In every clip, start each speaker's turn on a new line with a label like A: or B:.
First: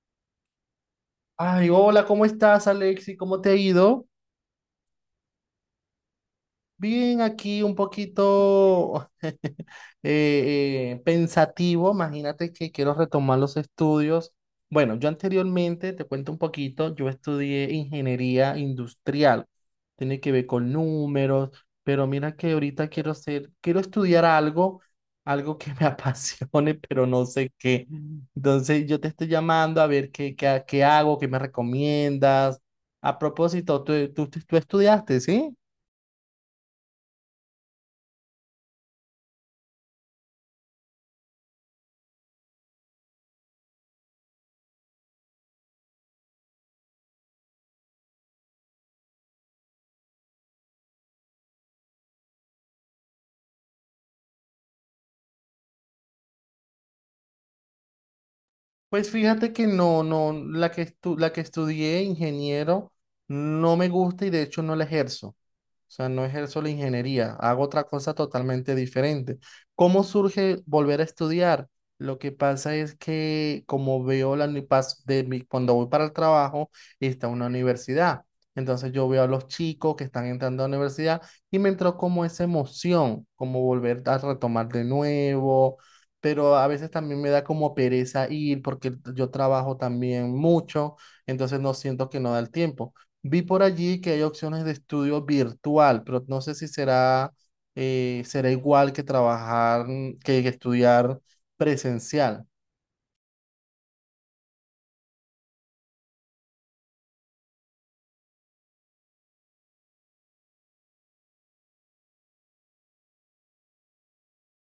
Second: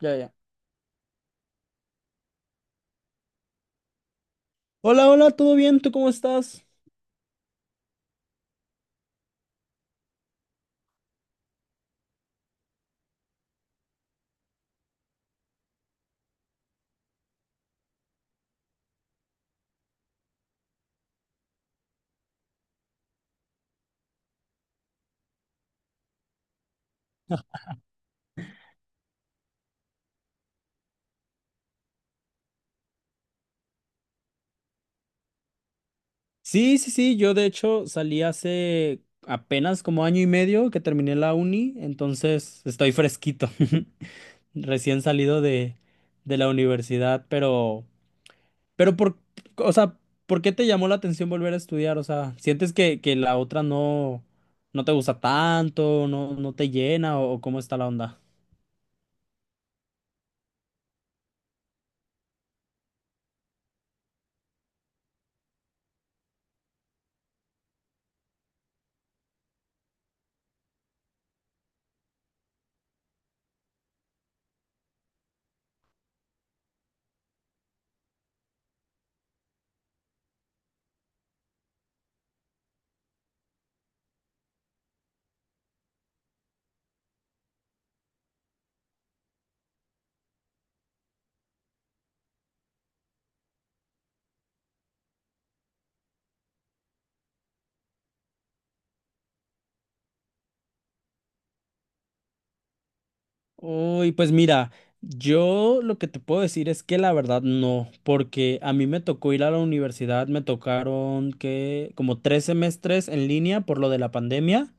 A: Ya, ya.
B: Ay, hola, ¿cómo estás, Alexi? ¿Cómo te ha ido?
A: Hola, hola, ¿todo bien? ¿Tú cómo estás?
B: Bien, aquí un poquito pensativo, imagínate que quiero retomar los estudios. Bueno, yo anteriormente, te cuento un poquito, yo estudié ingeniería industrial, tiene que ver con números, pero mira que ahorita quiero estudiar algo, algo que me apasione, pero no sé qué. Entonces yo te estoy llamando a ver qué hago, qué me recomiendas. A propósito, tú estudiaste, ¿sí?
A: Sí, sí, sí, yo de hecho salí hace apenas como año y medio que terminé la uni, entonces estoy fresquito, recién salido de la universidad, pero, pero por, o sea, ¿por qué te llamó la atención volver a estudiar? O sea, ¿sientes que la otra no, no te gusta tanto, no, no te llena o cómo está la onda?
B: Pues fíjate que no, no, la que estudié ingeniero no me gusta y de hecho no la ejerzo. O sea, no ejerzo la ingeniería, hago otra cosa totalmente diferente. ¿Cómo surge volver a estudiar? Lo que pasa es que como veo la uni- pas- de mi- cuando voy para el trabajo, está una universidad. Entonces yo veo a los chicos que están entrando a la universidad y me entró como esa emoción, como volver a retomar de nuevo, pero a veces también me da como pereza ir porque yo trabajo también mucho, entonces no siento que no da el tiempo. Vi por allí que hay opciones de estudio virtual, pero no sé si será, será igual que trabajar, que estudiar presencial.
A: Uy, pues mira, yo lo que te puedo decir es que la verdad no, porque a mí me tocó ir a la universidad, me tocaron que como tres semestres en línea por lo de la pandemia.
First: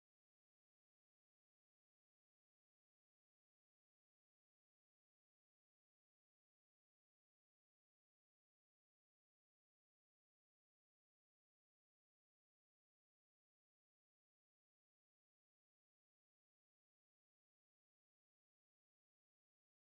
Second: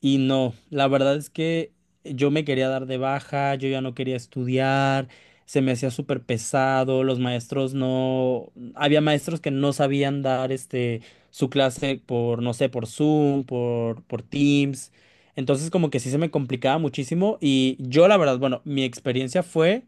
A: Y no, la verdad es que yo me quería dar de baja, yo ya no quería estudiar, se me hacía súper pesado, los maestros no, había maestros que no sabían dar este su clase por, no sé, por Zoom, por Teams. Entonces como que sí se me complicaba muchísimo y yo la verdad, bueno, mi experiencia fue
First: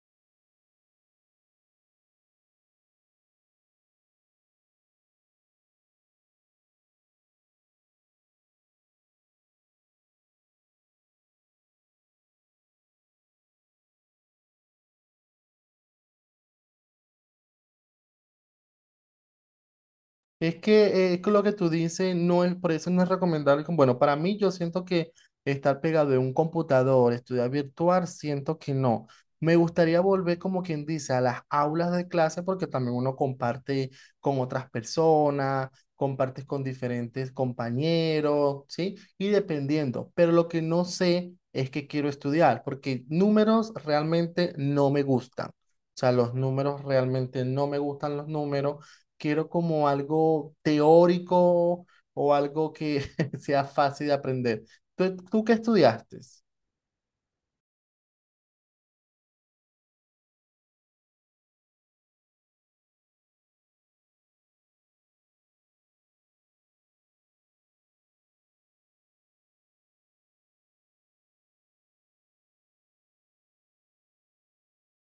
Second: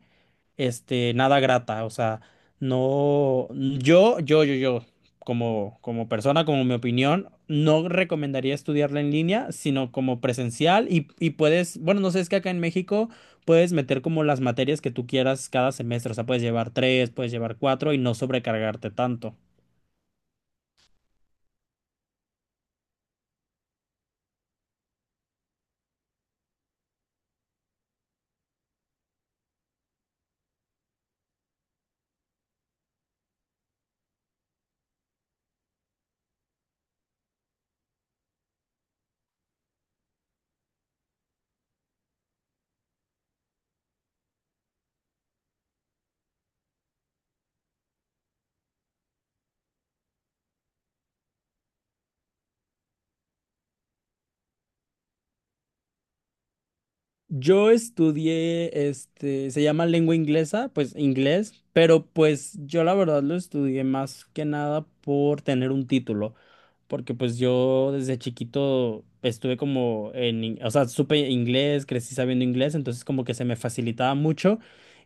A: este, nada grata. O sea, no, yo, como, como persona, como mi opinión, no recomendaría estudiarla en línea, sino como presencial y puedes, bueno, no sé, es que acá en México puedes meter como las materias que tú quieras cada semestre. O sea, puedes llevar tres, puedes llevar cuatro y no sobrecargarte tanto.
B: Es que, lo que tú dices no es, por eso no es recomendable. Bueno, para mí yo siento que estar pegado de un computador, estudiar virtual, siento que no. Me gustaría volver, como quien dice, a las aulas de clase porque también uno comparte con otras personas, compartes con diferentes compañeros, ¿sí? Y dependiendo. Pero lo que no sé es que quiero estudiar porque números realmente no me gustan. O sea, los números realmente no me gustan los números, quiero como algo teórico o algo que sea fácil de aprender. ¿Tú qué estudiaste?
A: Yo estudié, este, se llama lengua inglesa, pues inglés, pero pues yo la verdad lo estudié más que nada por tener un título. Porque pues yo desde chiquito estuve o sea, supe inglés, crecí sabiendo inglés, entonces como que se me facilitaba mucho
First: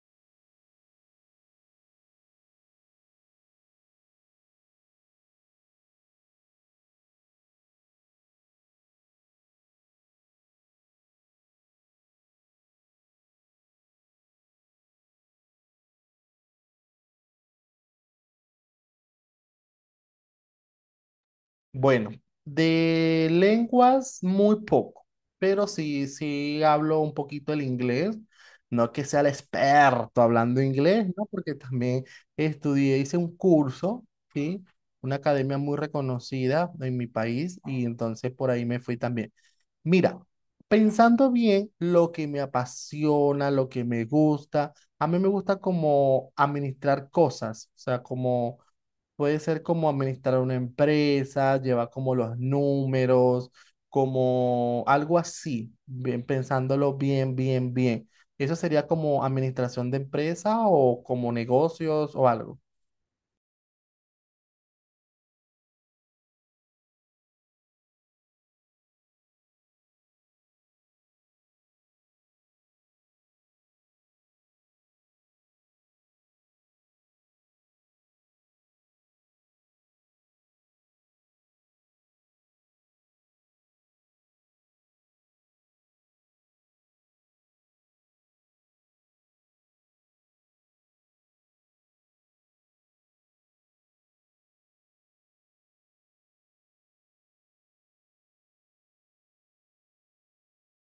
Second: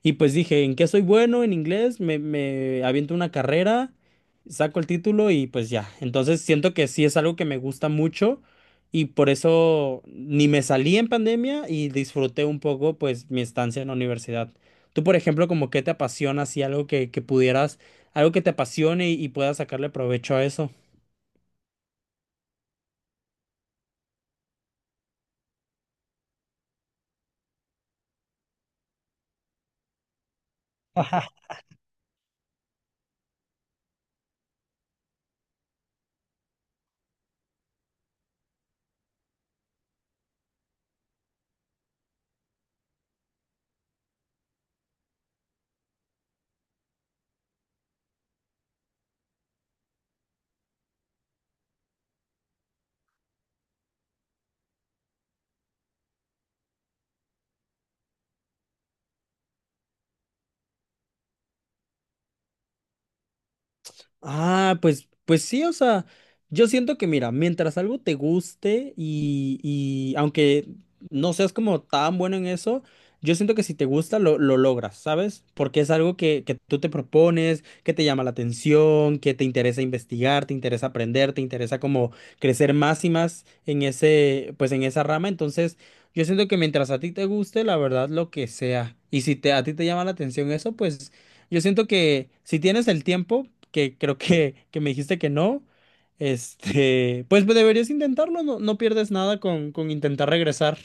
A: y pues dije, ¿en qué soy bueno en inglés? Me aviento una carrera, saco el título y pues ya. Entonces siento que sí es algo que me gusta mucho y por eso ni me salí en pandemia y disfruté un poco pues mi estancia en la universidad. Tú, por ejemplo, como qué te apasiona, así algo que pudieras, algo que te apasione y puedas sacarle provecho a eso.
B: Bueno, de lenguas muy poco, pero sí, sí hablo un poquito el inglés. No que sea el experto hablando inglés, ¿no? Porque también estudié, hice un curso, ¿sí? Una academia muy reconocida en mi país y entonces por ahí me fui también. Mira, pensando bien lo que me apasiona, lo que me gusta, a mí me gusta como administrar cosas, o sea, como puede ser como administrar una empresa, llevar como los números, como algo así, bien pensándolo bien, bien. ¿Eso sería como administración de empresa o como negocios o algo?
A: Ah, pues, pues sí, o sea, yo siento que mira, mientras algo te guste y aunque no seas como tan bueno en eso, yo siento que si te gusta lo logras, ¿sabes? Porque es algo que tú te propones, que te llama la atención, que te interesa investigar, te interesa aprender, te interesa como crecer más y más en ese, pues en esa rama. Entonces, yo siento que mientras a ti te guste, la verdad, lo que sea. Y si te, a ti te llama la atención eso, pues... Yo siento que si tienes el tiempo, que creo que me dijiste que no, este, pues deberías intentarlo, no, no pierdes nada con intentar regresar.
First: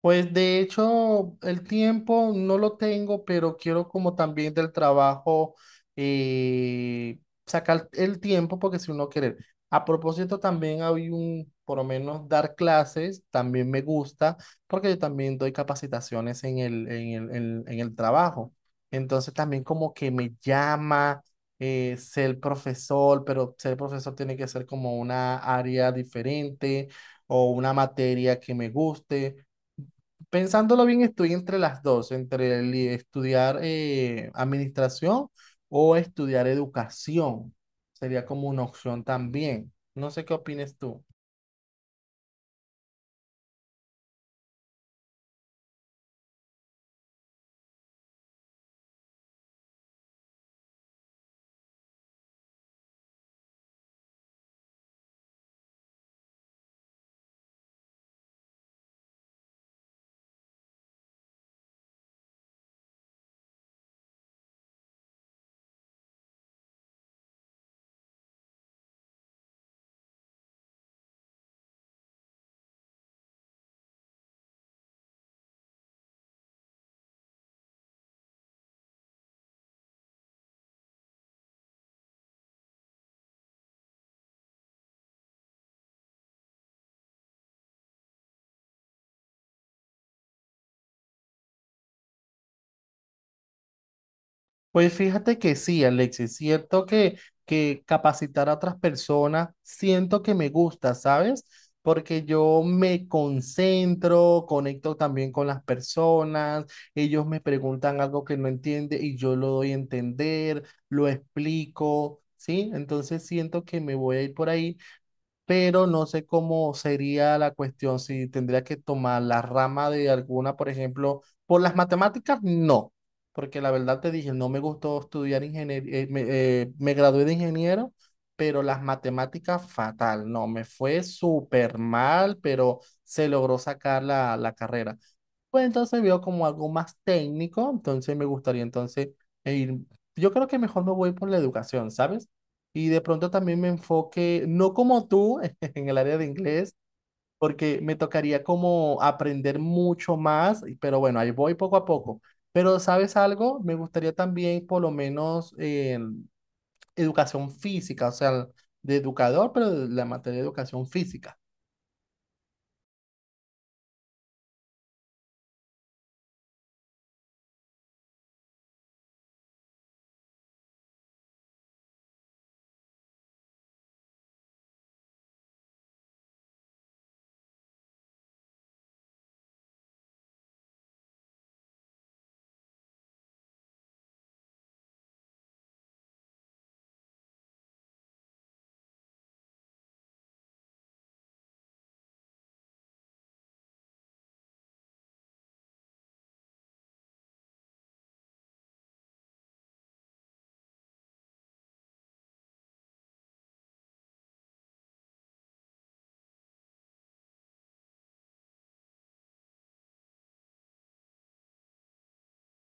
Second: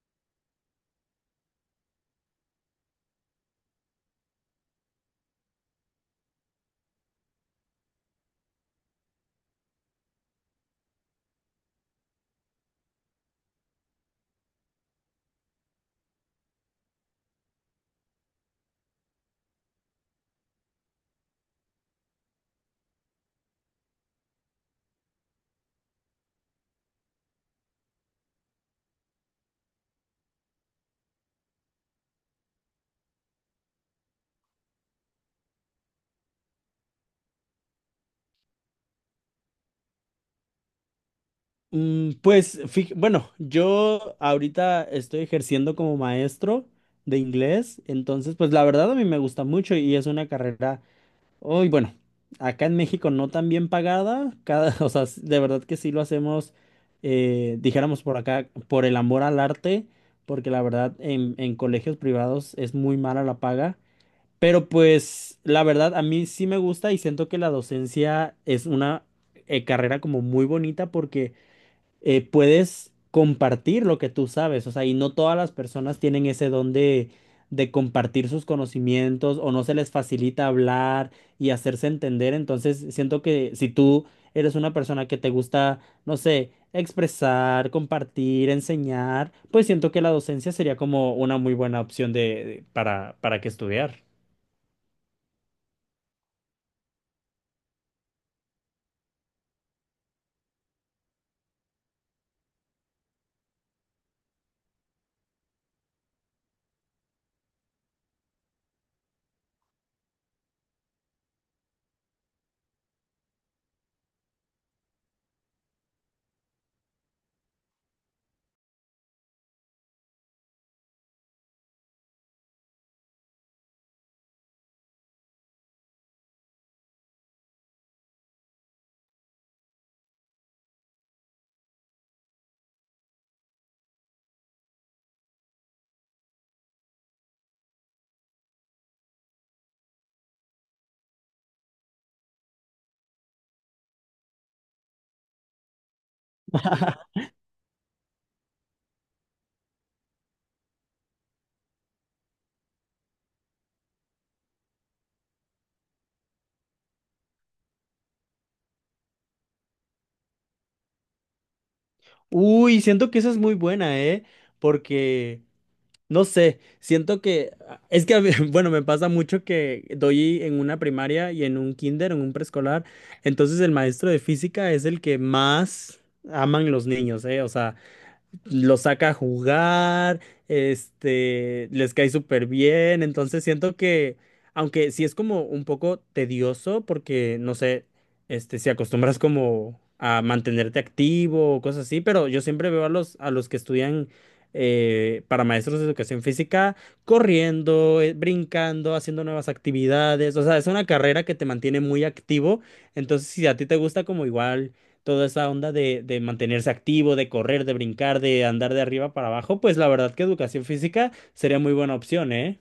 B: Pues de hecho, el tiempo no lo tengo, pero quiero como también del trabajo eh, sacar el tiempo porque si uno quiere. A propósito, también hay un, por lo menos dar clases, también me gusta porque yo también doy capacitaciones en el trabajo. Entonces también como que me llama ser profesor, pero ser profesor tiene que ser como una área diferente o una materia que me guste. Pensándolo bien, estoy entre las dos, entre el estudiar administración o estudiar educación. Sería como una opción también. No sé qué opines tú.
A: Pues, fij- bueno, yo ahorita estoy ejerciendo como maestro de inglés, entonces, pues la verdad a mí me gusta mucho y es una carrera. Uy, bueno, acá en México no tan bien pagada, cada, o sea, de verdad que sí lo hacemos, dijéramos por acá, por el amor al arte, porque la verdad en colegios privados es muy mala la paga, pero pues la verdad a mí sí me gusta y siento que la docencia es una carrera como muy bonita porque puedes compartir lo que tú sabes, o sea, y no todas las personas tienen ese don de compartir sus conocimientos o no se les facilita hablar y hacerse entender, entonces siento que si tú eres una persona que te gusta, no sé, expresar, compartir, enseñar, pues siento que la docencia sería como una muy buena opción de, para que estudiar.
B: Pues fíjate que sí, Alexis, siento que capacitar a otras personas, siento que me gusta, ¿sabes? Porque yo conecto también con las personas, ellos me preguntan algo que no entiende y yo lo doy a entender, lo explico, ¿sí? Entonces siento que me voy a ir por ahí, pero no sé cómo sería la cuestión, si tendría que tomar la rama de alguna, por ejemplo, por las matemáticas, no, porque la verdad te dije, no me gustó estudiar ingeniería, me gradué de ingeniero, pero las matemáticas fatal, no, me fue súper mal, pero se logró sacar la carrera. Pues entonces veo como algo más técnico, entonces me gustaría entonces eh, ir, yo creo que mejor me voy por la educación, ¿sabes? Y de pronto también me enfoque, no como tú, en el área de inglés, porque me tocaría como aprender mucho más, pero bueno, ahí voy poco a poco. Pero ¿sabes algo? Me gustaría también por lo menos educación física, o sea, de educador, pero de la materia de educación física.
A: Uy, siento que esa es muy buena, ¿eh? Porque... No sé, siento que ah, es que, a ve- bueno, me pasa mucho que doy en una primaria y en un kinder, en un preescolar, entonces el maestro de física es el que más aman los niños, ¿eh? O sea, los saca a jugar, este, les cae súper bien, entonces siento que, aunque sí es como un poco tedioso, porque no sé, este, si acostumbras como a mantenerte activo o cosas así, pero yo siempre veo a los que estudian para maestros de educación física corriendo, brincando, haciendo nuevas actividades, o sea, es una carrera que te mantiene muy activo, entonces si a ti te gusta como igual toda esa onda de mantenerse activo, de correr, de brincar, de andar de arriba para abajo, pues la verdad que educación física sería muy buena opción, ¿eh?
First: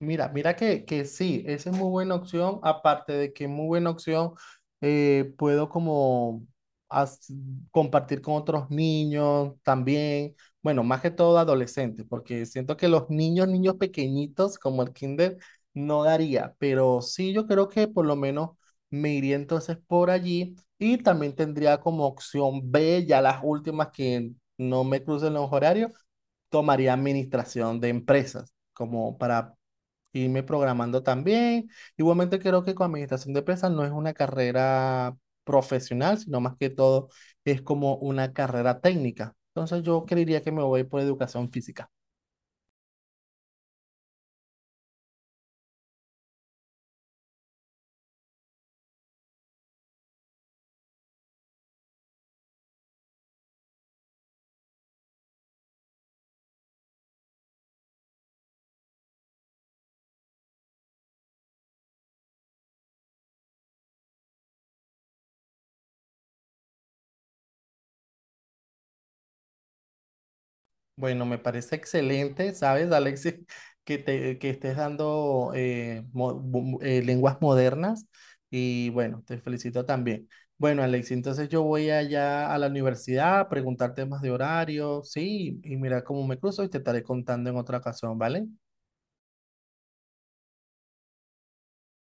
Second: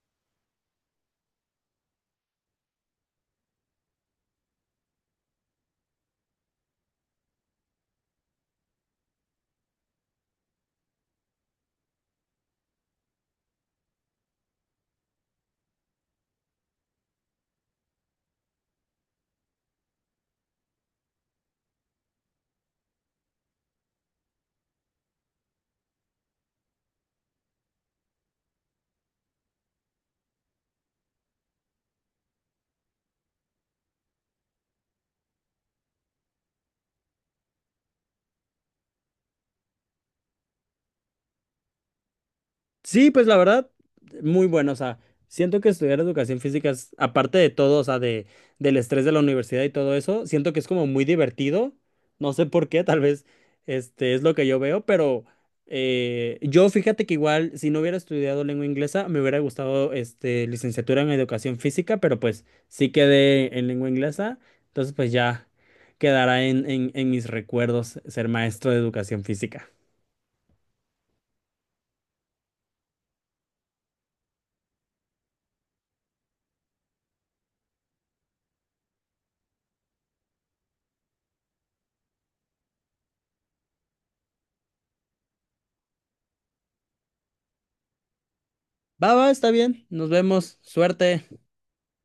B: Mira que sí, esa es muy buena opción, aparte de que es muy buena opción, puedo como as- compartir con otros niños también, bueno, más que todo adolescentes, porque siento que niños pequeñitos como el kinder, no daría, pero sí yo creo que por lo menos me iría entonces por allí y también tendría como opción B, ya las últimas que no me crucen los horarios, tomaría administración de empresas, como para irme programando también. Igualmente creo que con administración de empresas no es una carrera profesional, sino más que todo es como una carrera técnica. Entonces yo creería que me voy por educación física.
A: Sí, pues la verdad, muy bueno. O sea, siento que estudiar educación física es, aparte de todo, o sea, de, del estrés de la universidad y todo eso, siento que es como muy divertido. No sé por qué, tal vez este es lo que yo veo, pero yo fíjate que igual, si no hubiera estudiado lengua inglesa, me hubiera gustado este, licenciatura en educación física, pero pues sí quedé en lengua inglesa, entonces pues ya quedará en, en mis recuerdos ser maestro de educación física.
B: Bueno, me parece excelente, ¿sabes, Alexis? Que estés dando lenguas modernas y bueno, te felicito también. Bueno, Alexis, entonces yo voy allá a la universidad a preguntar temas de horario, sí, y mira cómo me cruzo y te estaré contando en otra ocasión, ¿vale?
A: Va, va, está bien. Nos vemos. Suerte.